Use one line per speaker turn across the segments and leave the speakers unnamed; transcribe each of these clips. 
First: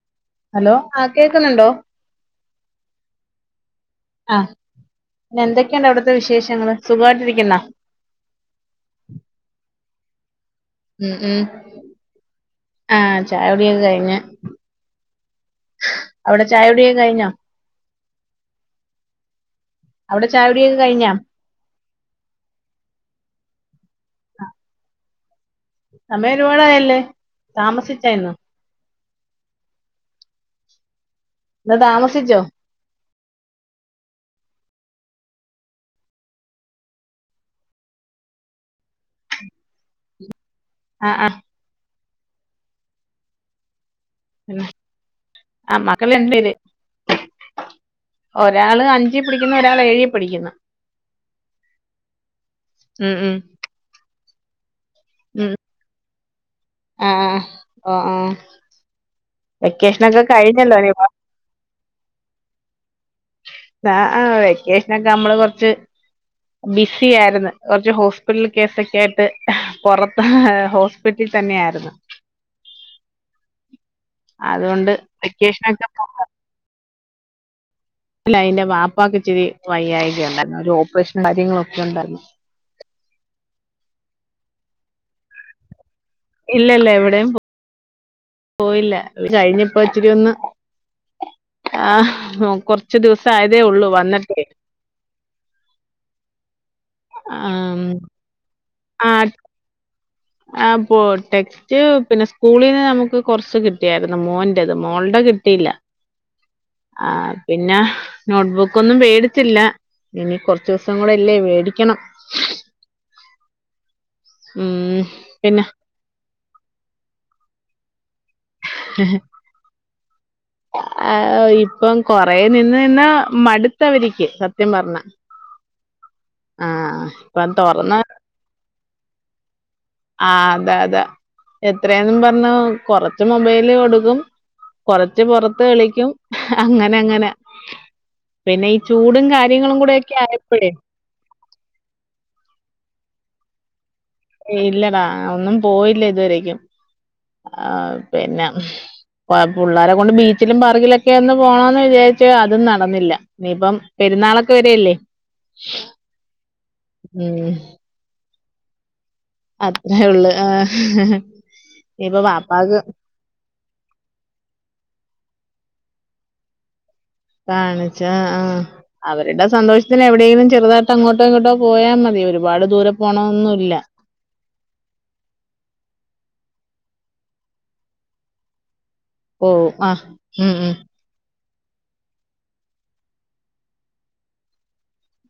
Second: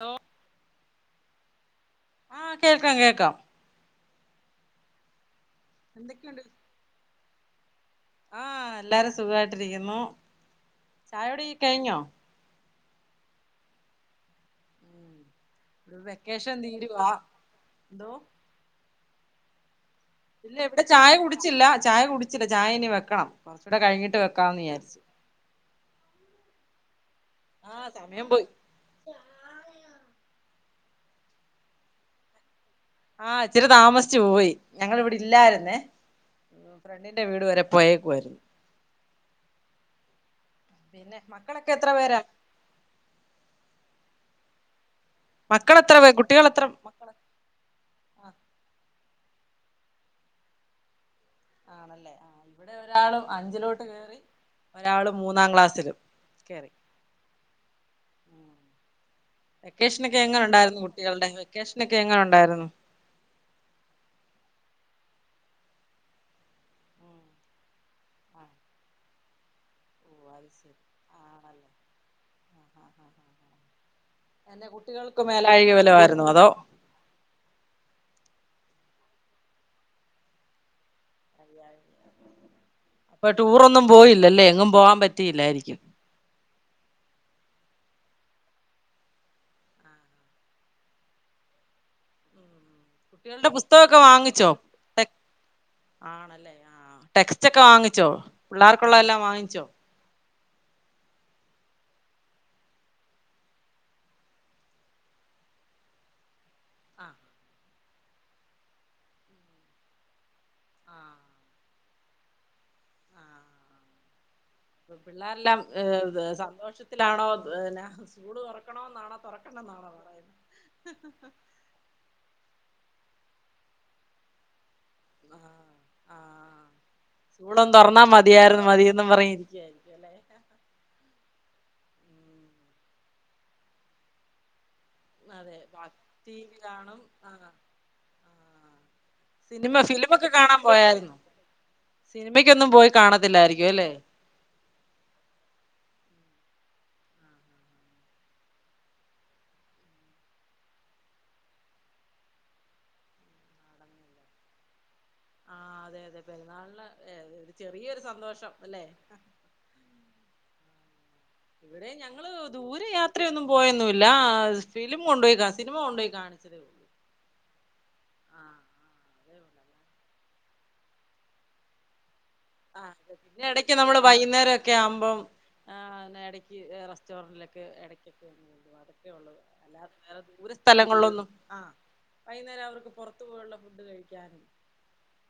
Hello
hello ആ കേക്കുന്നുണ്ടോ?
ആഹ് കേൾക്കാം കേക്കാം
അഹ്. പിന്നെന്തൊക്കെയണ്ട് അവിടത്തെ
എന്തൊക്കെയുണ്ട്
വിശേഷങ്ങള്, സുഖവായിട്ടിരിക്കുന്നോ?
ആഹ് എല്ലാരും സുഖാവായിട്ടിരിക്കുന്നു
ഉം ഉം ആഹ് ചായുടിയൊക്കെ കഴിഞ്ഞ് അവിടെ
വെക്കേഷൻ
ചായകുടിയൊക്കെ
തീരുവാ
കഴിഞ്ഞോ
എന്തോ
അവിടെ
ഇല്ല
ചായകുടിയൊക്കെ
ഇവിടെ ചായ
കഴിഞ്ഞാ
കുടിച്ചില്ല ചായ കുടിച്ചില്ല ചായ ഇനി വെക്കണം കൊറച്ചൂടെ കഴിഞ്ഞിട്ട് വെക്കാമെന്ന് വിചാരിച്ച്
സമയം ഒരുപാടായല്ലേ,
ആഹ് സമയം
താമസിച്ചായിരുന്നൊ
പോയി
ന്ന് താമസിച്ചോ?
ആഹ് ഇച്ചിരി താമസിച്ചു പോയി ഞങ്ങളിവിടെ ഇല്ലായിരുന്നേ ഫ്രണ്ടിന്റെ വീട് വരെ പോയേക്കുവായിരുന്നു
[unintelligible] ആ
പിന്നെ
ആ
മക്കളൊക്കെ എത്ര പേരാ?
പിന്നെ ആ
മക്കൾ എത്ര പേ
മക്കള് രണ്ട്
കുട്ടികൾ
പേര്
എത്ര മക്കള് ആഹ്
ഒരാള് അഞ്ചി പടിക്കുന്നു ഒരാള് ഏഴി പടിക്കുന്നു
ആണല്ലേ ആഹ് ഇവിടെ
ഉം
ഒരാളും
ഉം
അഞ്ചിലോട്ട് കേറി ഒരാള് മൂന്നാം ക്ലാസ്സിലും കേറി
ആഹ് ഓ ഓ
വെക്കേഷനൊക്കെ എങ്ങനെ
കഴിഞ്ഞല്ലോ
ഉണ്ടായിരുന്നു
ഇനിയിപ്പോ
കുട്ടികളുടെ വെക്കേഷനൊക്കെ എങ്ങനെ ഉണ്ടായിരുന്നു
ആഹ് വെക്കേഷനൊക്കെ നമ്മള് കൊറച്ച് ബിസി
ഉം
ആയിരുന്നു കുറച്ച് ഹോസ്പിറ്റൽ
ആഹ്
കേസൊക്കെ ആയിട്ട് പുറത്ത്
ഓ അത് ശരി
ഹോസ്പിറ്റൽ തന്നെ
ആണല്ലേ
ആരുന്നു
അതെന്നാ
അതുകൊണ്ട്
കുട്ടികൾക്ക് മേലാഴിക
വെക്കേഷനൊക്കെ
വല്ലോ ആയിരുന്നോ അതോ
അല്ല എന്റെ വാപ്പാക്ക്‌ ഇച്ചിരി വയ്യാഴിക ഉണ്ടാരുന്നു ഒരു ഓപ്പറേഷൻ കാര്യങ്ങളൊക്കെ ഒണ്ടായിരുന്നു
അപ്പൊ ടൂറൊന്നും പോയില്ലല്ലേ എങ്ങും പോവാൻ പറ്റിയില്ലായിരിക്കും
ഇല്ല ഇല്ല എവിടെയും പോ പോയില്ല ഇത് കഴിഞ്ഞ് ഇപ്പോ ഇച്ചിരി ഒന്ന് ആഹ് കൊറ ച്ച് ദിവസം
കുട്ടികളുടെ
ആയതേ ഒള്ളൂ
പുസ്തകമൊക്കെ
വന്നിട്ടേ
വാങ്ങിച്ചോ ടെക് ആണല്ലേ ആ ടെക്സ്റ്റൊക്കെ
ആം,
വാങ്ങിച്ചോ പിള്ളേർക്കുള്ളതെല്ലാം വാങ്ങിച്ചോ
ആഹ് ബൂ ടെ സ്റ്റ് പിന്നെ സ്കൂളീന്ന് നമ്മുക്ക് കൊറച്ച് കിട്ടിയാരുന്നു മോന്റേത് മോളുടെ കിട്ടിയില്ല ആഹ് പിന്നെ നോട്ട് ബുക്കൊന്നും മേടിച്ചില്ല ഇനി കൊറച്ച് ദിവസം കൂടെ
ആഹ്
ഇല്ലേ മേടിക്കണം
ആഹ്
ഉം
പിള്ളേരെല്ലാം
പിന്നെ
ഏ സന്തോഷ ത്തിലാണോ എന്നാ സ്കൂള് തൊറക്കണോന്നാണോ തൊറക്കണ്ടന്നാണോ പറയുന്നേ
ഇപ്പൊ കൊറെ നിന്ന് നിന്ന് മടുത്ത് അവരിക്ക് സത്യം പറഞ്ഞാ
ആഹ്
ആഹ് ഇപ്പം
സ്കൂളൊന്ന്
തൊറന്നാ
തുറന്നാ മതിയായിരുന്നു മതീന്ന് പറയാൻ ഇരിക്കായിരുന്നു
ആഹ് അതാ അതാ എത്രയാന്നും പറഞ്ഞാ കൊറച്ച് മൊബൈല് കൊടുക്കും കൊറച്ച്
അതെ
പുറത്ത് കളിക്കും
ടി വി
അങ്ങനെ
കാണും
അങ്ങനെ
ആഹ്
പിന്നെ ഈ
ആഹ്
ചൂടി
സിനിമ
കാര്യങ്ങളും കൂടെ ഒക്കെ ആയപ്പഴേ
സിനിമയ്ക്കൊന്നും പോയി കാണത്തില്ലായിരിക്കും അല്ലേ
ഇല്ലടാ ഒന്നും പോയില്ല ഇതുവരെക്കും ആ പിന്നെ പാ പുള്ളാരെ കൊണ്ട് ബീച്ചിലും പാർക്കിലൊക്കെ ഒന്ന് പോണോന്ന് വിചാരിച്ചു അതും നടന്നില്ല ഇനി ഇപ്പം പെരുന്നാളൊക്കെ വെരുവല്ലേ
ആഹ് അതെ അതെ പെരുന്നാളിന്
ഉം
ഏ ചെറിയൊരു സന്തോഷം അല്ലേ
അത്രേയൊള്ളു ആഹ്
ഇവിടെയും ഞങ്ങള് ദൂരെ യാ ത്രയൊന്നും പോയൊന്നുമില്ല ഫിലിം കൊണ്ടുപോയി കാ സിനിമ കൊണ്ടുപോയി കാണിച്ചതേ ഉള്ളു
കാണിച്ച് ആഹ് ആഹ് അവരുടെ സന്തോഷത്തിന് എവിടെയെങ്കിലും ചെറുതായിട്ട് അങ്ങോട്ടോ ഇങ്ങോട്ടോ പോയാൽ മതി ഒരു ഒരുപാട് ദൂരെ
ആ പിന്നെ
പോണോന്നൊന്നുവില്ല
ഇടക്ക് നമ്മള് വൈകുന്നേരം ഒക്കെ ആവുമ്പം ആ എടക്ക് റസ്റ്റോറന്റിലൊക്കെ ഇടക്കൊക്കെ ഒന്ന് പോകും അതൊക്കെയാ ഉള്ളത്
പോവും
അല്ലാ
ആ
വേറെ
ഉം
ദൂരെ
ഉം
സ്ഥലങ്ങളിലൊന്നും ആഹ് വൈകുന്നേരം അവർക്ക് പൊറത്ത് പോയുള്ള ഫുഡ് കഴിക്കാനും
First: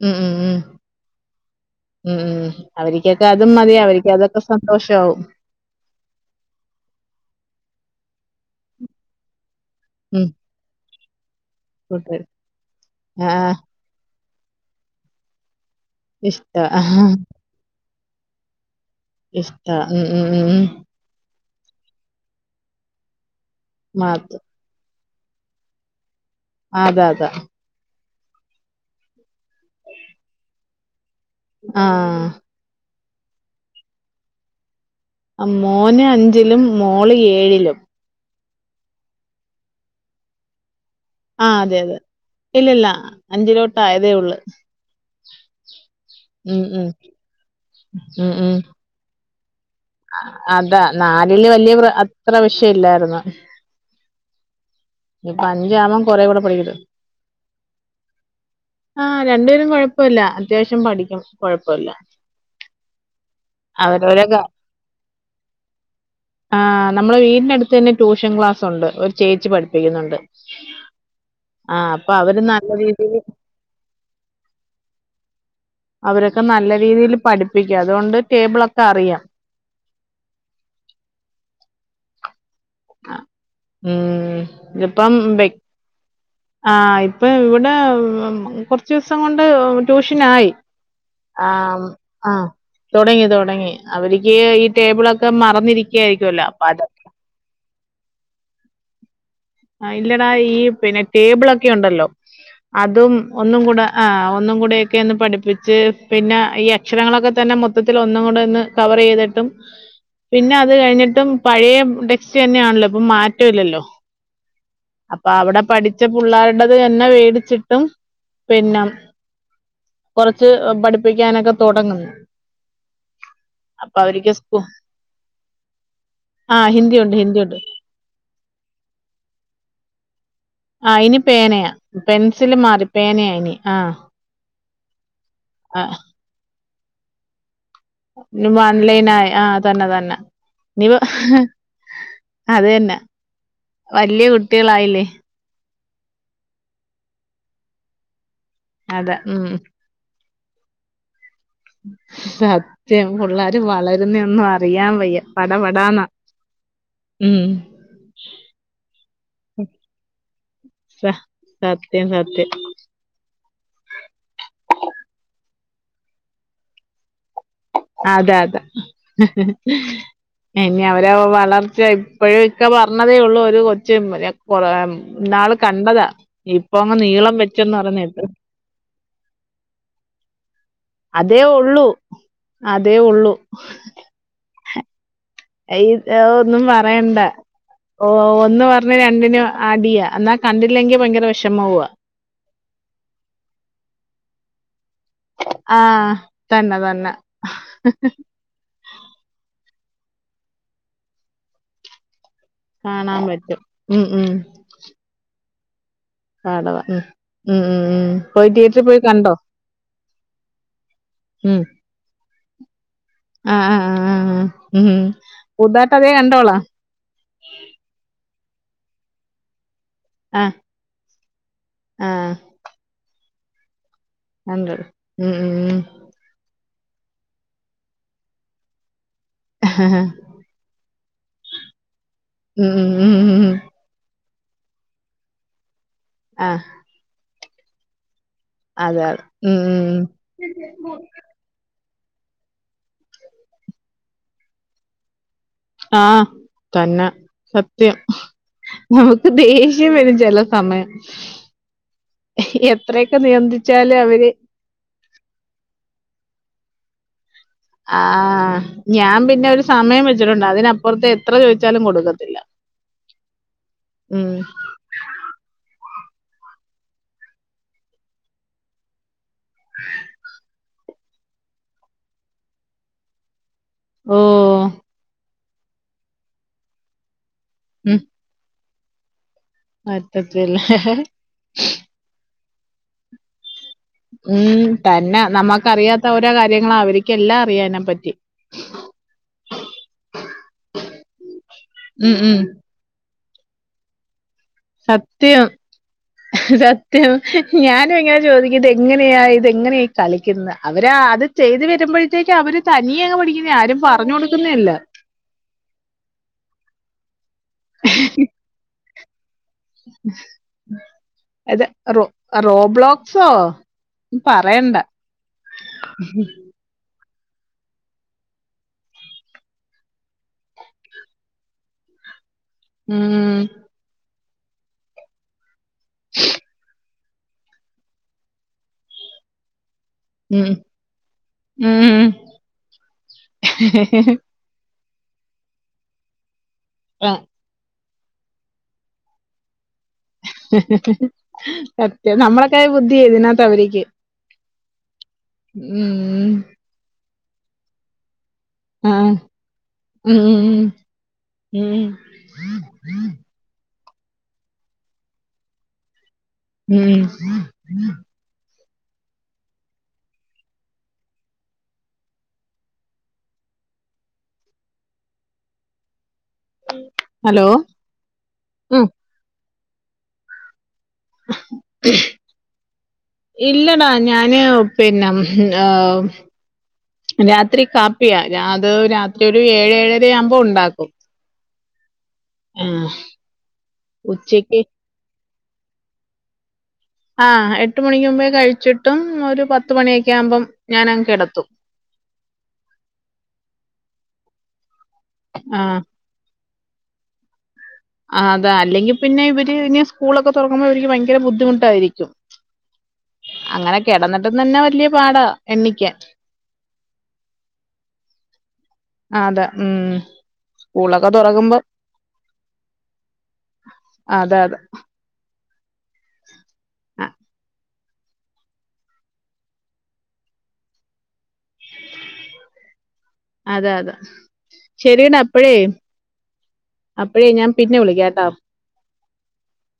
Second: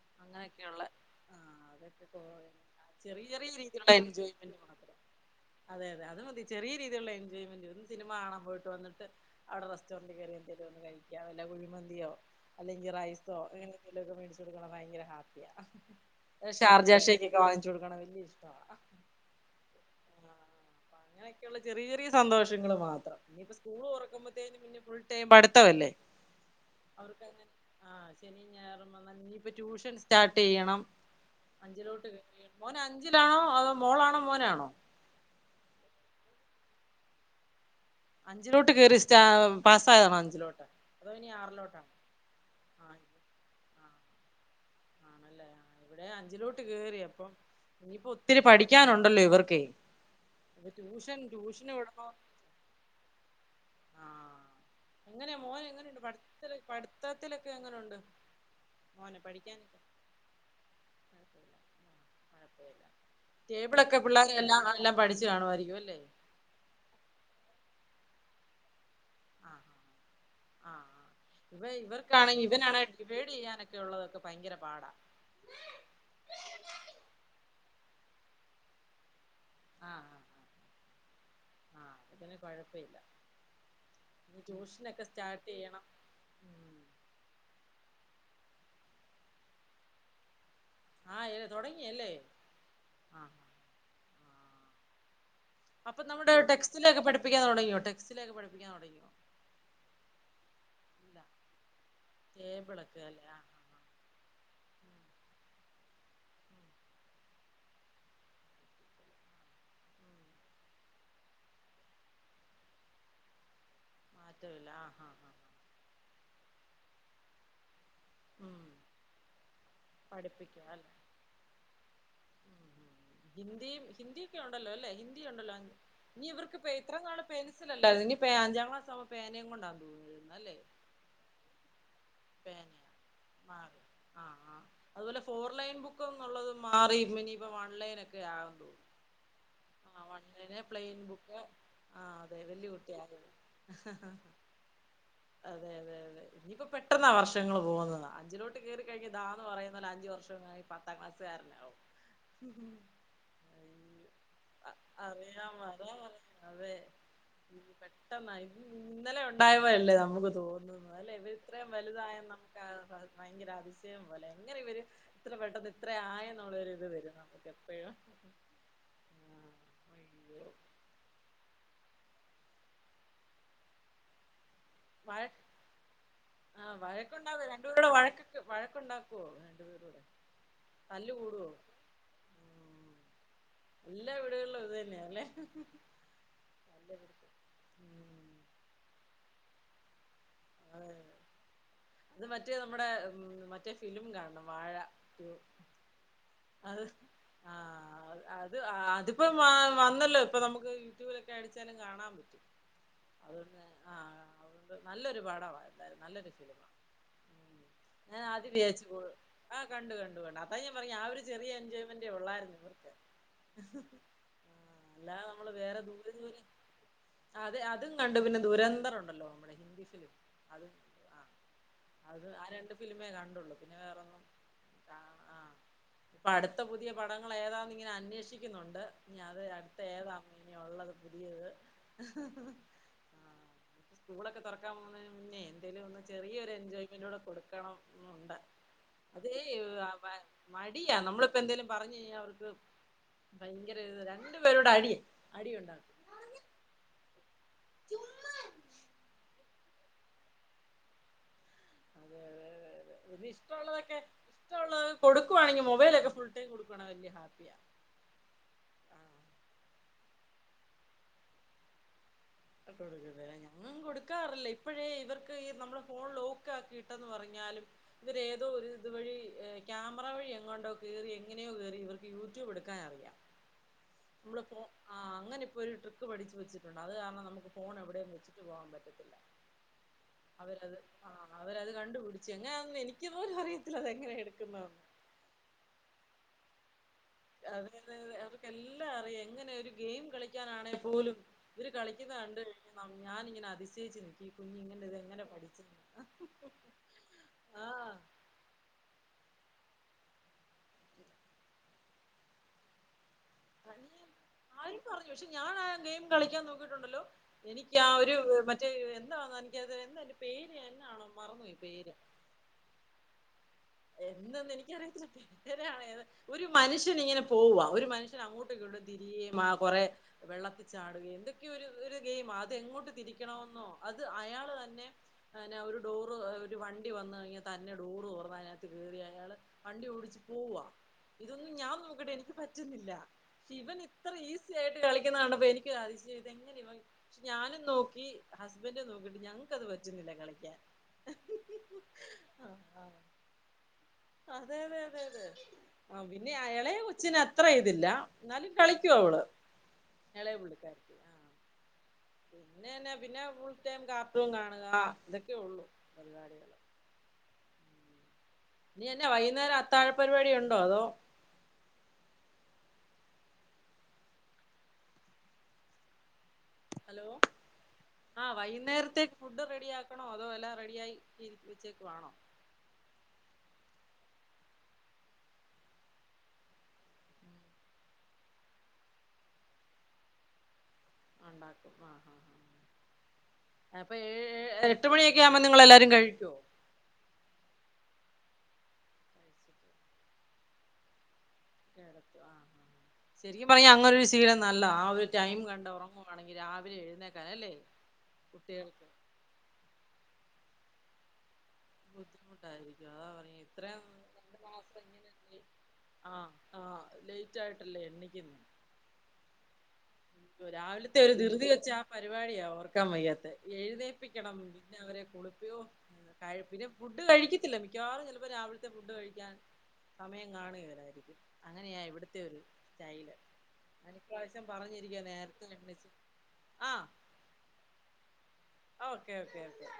ഉം ഉം ഉം
അങ്ങനൊക്കെയുള്ളെ ആഹ്
ഉം അവരിക്കൊക്കെ അതും മതി
രീതിയിലുള്ള
അവർക്ക് അതൊക്കെ
എൻജോയ്മെന്റ് മാത്രം
സന്തോഷാവും
അതെ അതെ അത് മതി ചെറിയ രീതിയിള്ള എൻജോയ്മെന്റ് ഒന്ന് സിനിമ കാണാൻ പോയിട്ട് വന്നിട്ട് അവിടെ റെസ്റ്റോറെന്റിൽ
ഉം
കേറി എന്തേലും ഒന്ന് കഴിക്കുക വല്ല കുഴിമന്തിയോ
കൂട്ടുകാര്
അല്ലെങ്കിൽ
ആ
റൈസോ അങ്ങ എന്തേലുമൊക്കെ മേടിച്ച് കൊടുക്കണ ഭയങ്കര ഹാപ്പിയാ
ഇഷ്
ചാർജാ ഷേക്കൊക്കെ വാങ്ങിച്ച് കൊടുക്കണെ വല്ല്യ ഇഷ്ടവാ
ഇഷ്ടവാ ഉം ഉം ഉം
അങ്ങനൊക്കെയുള്ള ചെറിയ, ചെറിയ സന്തോങ്ങങ്ങള് മാത്രം ഇനിയിപ്പോ സ്കൂള്ൾ
മാത്രം
തൊർക്കുമ്പഴ്‌ത്തേന് പിന്നെ ഫുള്ള് ടൈം പഠിത്തവല്ലെ
അതെ അതെ
അവർക്കങ്ങനെ ആഹ് ശനിം ഞായറും വന്നാൽ ഇനിയിപ്പോ ട്യൂഷൻ സ്റ്റാർട്ട് ചെയ്യണം
ആ
അഞ്ചിലോട്ട് ക മോന് അഞ്ചിലാണോ അതോ മോളാണോ മോനാണോ
ആ മോന് അഞ്ചിലും മോള് ഏഴിലും.
അഞ്ചിലോട്ട് കേറി സ്റ്റാ പാസായതാണോ അഞ്ചിലോട്ട് അതോ ഇനി
ആഹ് അതെ,
ആറിലോട്ടാണോ
അതെ ഇല്ലല്ല
ആഹ്
അഞ്ചിലോട്ട് ആയതേ ഒള്ളൂ
അല്ലേ ഇവടെ അഞ്ചിലോട്ട് കേറി അപ്പം ഇനിയിപ്പോ
ഉം
ഒത്തിരി
ഉം
പഠിക്കാനുണ്ടല്ലോ ഇവർക്കെയ്
അതാ നാലില് വല്ല്യാ അത്ര വിഷയം ഇല്ലായിരുന്നു.
എങ്ങനെ മോന് എങ്ങനെണ്ട്
അഞ്ചാവാൻ കൊറേ കൂടെ
പഠി
പഠിക്കണം
പഠിത്തത്തിലൊക്കെ എങ്ങനൊണ്ട് മോന് പഠിക്കാൻ
ക്കൊഴപ്പല്ല അത്യാവശ്യം പഠിക്കും ക്കൊഴപ്പൊല്ല
ടേബിളൊക്ക പിള്ളേര്
കാ
എല്ലാം എല്ലാം പഠിച്ചു കാണുമായിരിക്കും അല്ലേ
ആഹ് നമ്മളെ വീടിന് അടുത്ത് തന്നെ ട്യൂഷൻ ക്ലാസ് ഉണ്ട് ഒരു ചേച്ചി
ആഹ്
പഠി പിക്ക്ന്നുണ്ട്
ആഹ് ആഹ് ഇവ
ആഹ് അപ്പൊ അവര് നല്ല രീതിയില്
മറ്റു ഉള്ളതൊക്കെ ഭയങ്കര പാടാ
അവരൊക്കെ നല്ല രീതിയിൽ പഠിപ്പിക്കും അതുകൊണ്ട് ടേബിളൊക്കെ അറിയാം
ആഹ് ആഹ് അങ്ങനെ കൊഴപ്പമില്ല
ഉം
ട്യൂഷനൊക്കെ സ്റ്റാർട്ട് ചെയ്യണം ഉം
ആഹ് ഇപ്പം ഇവിടെ ക്കൊറച്ചോസം കൊണ്ട് ട്യൂഷനായി ആഹ് അഹ് തുടങ്ങി
ആഹ്
തുടങ്ങി അവരിക്ക് ഈ
ആഹ്
ടേബിൾ ക്കെ
അപ്പൊ നമ്മുടെ
മറന്നിരിക്കയായിരിക്കല്ലോ അപ്പോ അത്
ടെക്സ്റ്റിലൊക്കെ പഠിപ്പിക്കാൻ തുടങ്ങിയോ ടെസ്റ്റ് ലൊക്കെ പഠിപ്പിക്കാൻ തുടങ്ങിയോ
ഇല്ലടാ ഈ പിന്നെ
ഇല്ല
ടേബിളൊക്കെ ഉണ്ടല്ലോ
ടേബിളൊക്കെ
അതും
അല്ലേ ആഹ്
ഒന്നും കൂടെ ആഹ് ഒന്നും കൂടെയൊക്കെ ഒന്ന് പഠിപ്പിച്ച് പിന്നെ ഈ അക്ഷരങ്ങളൊക്കെ തന്നെ മൊത്തത്തിൽ ഒന്നും കൂടെ ഒന്ന് കവർ ചെയ്തിട്ടും പിന്നെ അത് കഴിഞ്ഞിട്ടും പഴയെ ടെക്സ്റ്റ് തന്നെയാണല്ലോ ഇപ്പൊ മാറ്റം ഇല്ലല്ലോ
മാറ്റം ഇല്ല ആഹ് ആഹ്
അപ്പൊ
ആഹ്
അവിടെ പഠിച്ച പുള്ളാരുടേത് എന്നെ മേടിച്ചിട്ടും
ഉം
പിന്ന കൊറച്ച്
പഠിപ്പിക്കും അല്ലേ
പഠിപ്പിക്കാനൊക്കെ തുടങ്ങുന്നു
ഹിന്ദിയും
അപ്പൊ അവർക്ക്
ഹിന്ദിയൊക്കെ
സ്കൂ
ഉണ്ടല്ലോ അല്ലേ ഹിന്ദി ഉണ്ടല്ലോ ഇനി ഇവർക്ക്
ആ
ഇത്ര
ഹിന്ദിയുണ്ട്
നാള്
ഹിന്ദിയുണ്ട്
പെൻസില് ഇനി അഞ്ചാം ക്ലാസ് ആകുമ്പോ പേനയും കൊണ്ടാ തോന്നുന്നു അല്ലേ
ആഹ് ഇനി പേനയാ പെൻസില് മാറി പേനയാ ഇനി
മാറി
ആഹ് ആഹ്
ന്നുള്ളത് മാറി ഇനിയിപ്പോ വൺലൈൻ ഒക്കെ ആവും
ഓൺലൈൻ ആയി ആ തന്നെ തന്നെ ഇനി
പ്ലെൻ ബുക്ക് ആഹ് അതെ
അത്
വല്യ
തന്നെ
കുട്ടിആയതോണ്ട്
വല്യ കുട്ടികളായില്ലേ
അതെ അതെ അതെ ഇനിയിപ്പോ പെട്ടെന്നാ വർഷങ്ങൾ പോകുന്നത് അഞ്ചിലോട്ട് കയറി കഴിഞ്ഞ
അതെ
താന്ന്
ഉം
പറയുന്നോല അഞ്ചു വർഷം ഈ പത്താം ക്ലാസ് കാരനാകും
[unintelligible] സത്യം പിള്ളാര്
അയ്യോ
വളരുന്ന ഒന്നും
അ
അറിയാൻ വയ്യ പട
അറിയാം
പടാന്നാ
പെട്ടെന്ന് ഇന്നലെ ഉണ്ടായപോലല്ലേ നമുക്ക് തോന്ന്നെ
സ
അല്ലേ ഇവർ ഇത്ര
സത്യം
വലുതായ
സത്യം
നമുക്ക് ഭയങ്കര അതിശയം പോലെ എങ്ങനെ ഇവര് ഇത്ര പെട്ടെന്ന് ഇത്ര ആയെന്നുള്ളൊരു ഇത് വരും നമുക്ക് എപ്പഴും
അതെ അതെ
അയ്യോ
ഇനി അവര വളർ ഇപ്പോഴും ഇക്ക പറഞ്ഞതേ ഉള്ളു ഒരു കൊച്ച് കൊ
വഴ
ന്നാള് കണ്ടതാ ഇപ്പോങ്ങ് നീളം വെച്ചന്ന് പറഞ്ഞേട്ട്
വഴക്കുണ്ടാക്കോ രണ്ടുപേരൂടെ
അതേ ഒള്ളു അതേ ഒള്ളു
എല്ലാ വീട്കൾലും അത് തന്ന്യാല്ലേ
ഐൻ എഹ് ഒന്നും പറയണ്ട ഓഹ്
ഉം
ഒന്ന് പറഞ്ഞ രണ്ടിന് അടിയാ അന്നാ കണ്ടില്ലെങ്കി ഭയങ്കര വെഷമവ്വ
ഇത് മറ്റേ നമ്മുടെ ഉം മറ്റേ ഫിലിമും കാൺണം വാഴ ടു
ആഹ് തന്നെ തന്നെ
ത് ആഹ് അത്പ്പോ വാ വന്നല്ലോ ഇപ്പൊ നമുക്ക് യൂറ്റൂബിലൊക്കെ അടിച്ചാലും കാണാപറ്റും
കാണാമ്പറ്റും ഉം ഉം
ത് നല്ലൊരു പാടവാ എന്തായാലും നല്ലൊര്
പടവാ ഉം ഉം ഉം പോയി
ആദ്യം
തിയേറ്റ്റി
വിചാരിച്ചു
പോയി
പോ
കണ്ടോ
ആഹ് കണ്ട് കണ്ടു കണ്ടു അതാ ഞാപറഞ്ഞേ ആഹ് ഒരു ചെറിയ
ഉം
എൻജോയ്മെൻ്റെ ഉള്ളാര്ന്നു ഇവർക്ക്
ആഹ് ആഹ് ഉം
അല്ലാതെ നമ്മള് വേറെ
പുതാട്ടതേ
ദൂരെ ദൂരെ
കണ്ടെള്ളാ
അതെ അതും കണ്ടു പിന്നെ ദുരന്തറുണ്ടല്ലോ നമ്മുടെ ഹിന്ദി ഫിലിം
ആഹ്
അത് ആ അത് ആഹ് രണ്ട് ഫിലിമേ കണ്ടൊള്ളൂ പിന്നെ വേറൊന്നും
കണ്ടു ഉം ഉം ഉം
പ്പടുത്ത പുതിയ പടങ്ങൾ ഏതാന്ന്ങ്ങ്യനെ അന്വേഷിക്ക്യുന്നുണ്ട് ഞ്യാത് അടുത്ത ഏതാ
ഉം
ഞ്യുള്ളത് പുത്യേത്
ഉം ഉം
സ്കൂളൊക്കെ തൊറക്കാം പോവുന്നതിന് മുന്നേ എന്തേലൊന്ന് ചെറിയൊരു
ആഹ്
എൻ ജോയ്മെൻ്റൂടെ കൊട്ക്കണം ന്നുണ്ട്
അതെ അതെ
അത് ഈ
ഉം
വ
ഉം
മ മടിയ നമ്മ പ്പെന്തേലും പറഞ്ഞഴിഞ്ഞാവർക്ക് ഭയങ്കര രണ്ട് പേരൂടെ അടി അടിയുണ്ടാക്കും
ആഹ് തന്ന സത്യം നമു ദേഷ്യം വരും ചെല സമയം
അതെ അതെ
എത്രയെക്കെ നിയന്ത്രിച്ചാലു അവര്
ചൊള്ളോ കൊടുക്കുവാണെങ്കി മൊബൈലക്കെ ഫുൾ ടൈം കൊടുക്കണ വല്യയ ഹാപ്യാ
ആഹ് ഞ്യാൻ പിന്നെ ഒരു സമയം വെച്ചിട്ടുണ്ട് അതിനപ്പുറത്ത് എത്ര ചോയിച്ചാലും കൊടുക്കത്തില്ല
പ്പ കൊടുക്കത്തില്ല. ഞങ്ങും
ഉം
കൊടുക്കാറില്ലേ ഇ ഇപ്പഴേ ഇവർക്ക് ഈ നമ്മുടെ ഫോൺ ലോക്കാക്കിയിട്ടെന്ന് പറഞ്ഞാലും ഇവരേതോ ഒര് ഇത് വഴി എഹ് ക്യാമറ വഴി എങ്ങോണ്ടോ കേറി എങ്ങനയോ കേറി ഇവർക്ക് യൂറ്റൂബ്ട്ക്കാനറിയാ മ്മള് ഫോ
ഓഹ്
ആഹ് അങ്ങനെ ഇപ്പോ ഒരു ട്രിക്ക് പഠിച്ച് വച്ചിട്ടുണ്ട് അത് കാര്ണം നമുക്ക് ഫോൺ
ഉം
എവിടെയു വെച്ച് ട്ട് പോആംപറ്റത്തില്ല
പറ്റത്തില്ല
അവരത് ആഹ് അവരത് കണ്ടുപിടിച്ചു എങ്ങനാന്ന് എനിക്ക്പോലും അറിയ
ഉം തന്നെ നമ്മക്കറിയാത്ത ഓരോ കാര്യങ്ങളവര്
അതെ അതെ അതെ അവർക്കെല്ലാറിയാ എങ്ങനെ ഒരു ഗെയിം കളിക്കാനാണേ പോലും ഇവര് കളിക്ക്യുന്ന
ഉം ഉം
കണ്ട് ന്നം ഞാനിങ്ങനെ അതിശയിച്ച് നി ഇകുഞ്ഞുങ്ങെ
സത്യം സത്യം
ആഹ്
ഞാനുങ്ങനെ ചോദി ഇതെങ്ങനെയാ ഇതെങ്ങനെയീ കളിക്ക്ന്ന അവരാ അത് ചെയ്ത് വരുമ്പഴ്ത്തേക്ക് അവര് തനിയങ്ങ് പഠിക്ക്യു നീ ആരും
തനിയെ
പറഞ്ഞു കൊടുക്കുന്നേല്ല
ആരും പറഞ്ഞു പക്ഷെ ഞാൻ ആഹ് ഗെയിം കളിക്ക്യാൻ നോക്കിട്ടുണ്ടല്ലോ എനിക്ക്യാ ഒരു മറ്റേ എന്താന്ന് ക്യത് എന്തയ്ന്റെ പേര് എന്നാണോ മറന്നോയി പേര്
അഹ് റോബ്ലോക്സോ
എന്തെന്ന്
പറയണ്ട
എനിക്കറിയത്തില്ല തെ ങ്കെരെ അഹ് ഇത് ഒരു മനുഷ്യനിങ്ങനെ പോവാ ഒരു മനുഷ്യൻ അങ്ങോട്ടിങ്ങോട്ടു തിരിയേം ആ കൊറേ വെള്ളത്തി ചാ ടുകയും എന്തൊക്കെയൊരു ഒര് ഗെയിമാ ഇതെങ്ങോട്ട്
ഉം
തിരിക്കണെവെന്നോ അത് അയാൾ തന്നെ പിന്നെ ഒരു ഡോറ് ഒരു വണ്ട് ണ്ടി വന്നഴിഞ്ഞാ തന്നെ ഡോറ് തൊറ്ന്നയിനകത്ത് കേറിയയാള് വണ്ടി ഓടിച്ച്
ഉം
പോവ ഇതൊന്നും ഞാൻ
ഉം
നോക്കീട്ട് എനിക്ക് പറ്റുന്നില്ല. ഇവനിത്ര ഈ സിയായിട്ട് കളിക്കണണ്ടപ്പോ എനിക്കതിശയം. ഇതെങ്ങനിവൻ
ആ
ഞാനും നോക്കി ഹസ്‌ബൻ്റും നോക്കിട്ട് ഞങ്ങക്കത് പറ്റുന്നില്ല കളി
സത്യം
ആ
നമ്മളേക്കാൾ
ആ
ബുദ്ധിയാ ഇതിനകത്ത് അവരിക്ക്.
അതെ അതെ അതെ അതെ ആ പിന്നെ അയെളയെ കൊച്ചിനത്ര ഇതില്ല. ന്നാലും കളിക്കു
ആ
അവള്
ഉം
എളയ
ഉം
പുള്ളിക്കാരി.
ഉം
പിന്നെന്ന പിന്നെ ഫുൾ ടൈം കാർട്ടൂൺ കാണുക ഇതൊക്കെ ഒള്ളു പരിപാടികൾ.
ഉം
ഇനിയെന്ന വൈകുന്നേരത്താഴ പരിപാടി ഉണ്ടോ? അതോ ഹലോ ആഹ്
ഉം
വൈകുന്നേരത്തേക്ക് ഫുഡ് റെഡി ആക്കണോ അതോ എല്ലാ റെഡിയായി ക്കിരിക് ഉച്ചക്ക് വാണോ?
ഇല്ലടാ ഞാന് പിന്നെ ഹേം രാത്രി കാപ്പിയ രാത് രാത്രി ഒരു ഏഴ് ഏഴരയാവുമ്പോ ഉണ്ടാക്കും.
ഒണ്ടാക്കും വാ ഹ
ആഹ്
അപ്പേ ഏഏഏഎട്ട് മണിയെക്ക്യാവ്മ്പോ നിങ്ങെളെല്ലാരും കഴിക്കോ
ആഹ് എട്ട് മണിക്ക്മുമ്പേ കഴിച്ചിട്ടും ഒരു പത്ത് മണിയെക്ക്യാമ്പം ഞാനങ് കെടത്തും
കേടത്തും ആഹ് ശെരിക്കും പർഞ്ഞാ അങ്ങ്നൊരു ശീലം ന്നല്ലാ ആ ഒര് ടൈം
ആ
കണ്ടൊറ്ങ്ങും ആണെങ്കി രാവിലെ എഴുന്നേക്കാൻ അല്ലേ
ആഹ് അതാ
കുട്ടികൾക്ക്
അല്ലെങ്കി പിന്നെ ഇവര് ഇനി സ്കൂളൊക്കെ തൊറക്കുമ്പോ ഇവര്ക്ക് ഭയ്ങ്കെര ബുദ്ധിമു ട്ടായിരിക്കും
ബുദ്ധിമുട്ടായിരിക്കും അതാ പറഞ്ഞെ
അങ്ങനെ
ഇത്രയും
കെടന്നിട്ടും
രണ്ട്
തന്നെ
മാസം ഇങ്ങനെ
വല്ല്യപാടാ എണ്ണിക്യാൻ
ആഹ് ആഹ് ലേറ്റായ്ട്ടെല്ലേ എണ്ണീക്ക്ന്ന്
അതാ ഉം
രാവിലെത്തെ
സ്കൂളൊക്കെ
ഒരു ധൃതി
തുറക്കുമ്പോ
വെച്ച് ആ പരിപാടിയാ ഓർക്കാംവെയ്യാത്തെ എഴ്ന്നേപ്പിക്കണം
അതെ അതെ
പിന്നെ അവരെ കുളിപ്പ് യോ കഴി പിന്നെ ഫുഡ്ഡ്
അ-
കഴിക്കെത്തില്ല മിക്ക്യവാറും ചെൽപ്പം രാവ് ല്ത്തെ ഫുഡ് കഴിക്കാൻ സമയം കാണ്കേലായിരിക്കും അങ്ങെനെയാ ഇവിട്ത്തെ ഒരു സ്റ്റൈല്
അതെ
ഞാൻ
അതെ
ഇപ്രാവ്ശ്യം പറഞ്ഞ് രിക്കുവാ നേരത്തിന് എണിച് ആഹ്
അപ്പെഴേ ഞാൻപിന്നെ വിളിക്കാട്ടോ
ഓക്കേ ഓക്കേ ഓക്കെ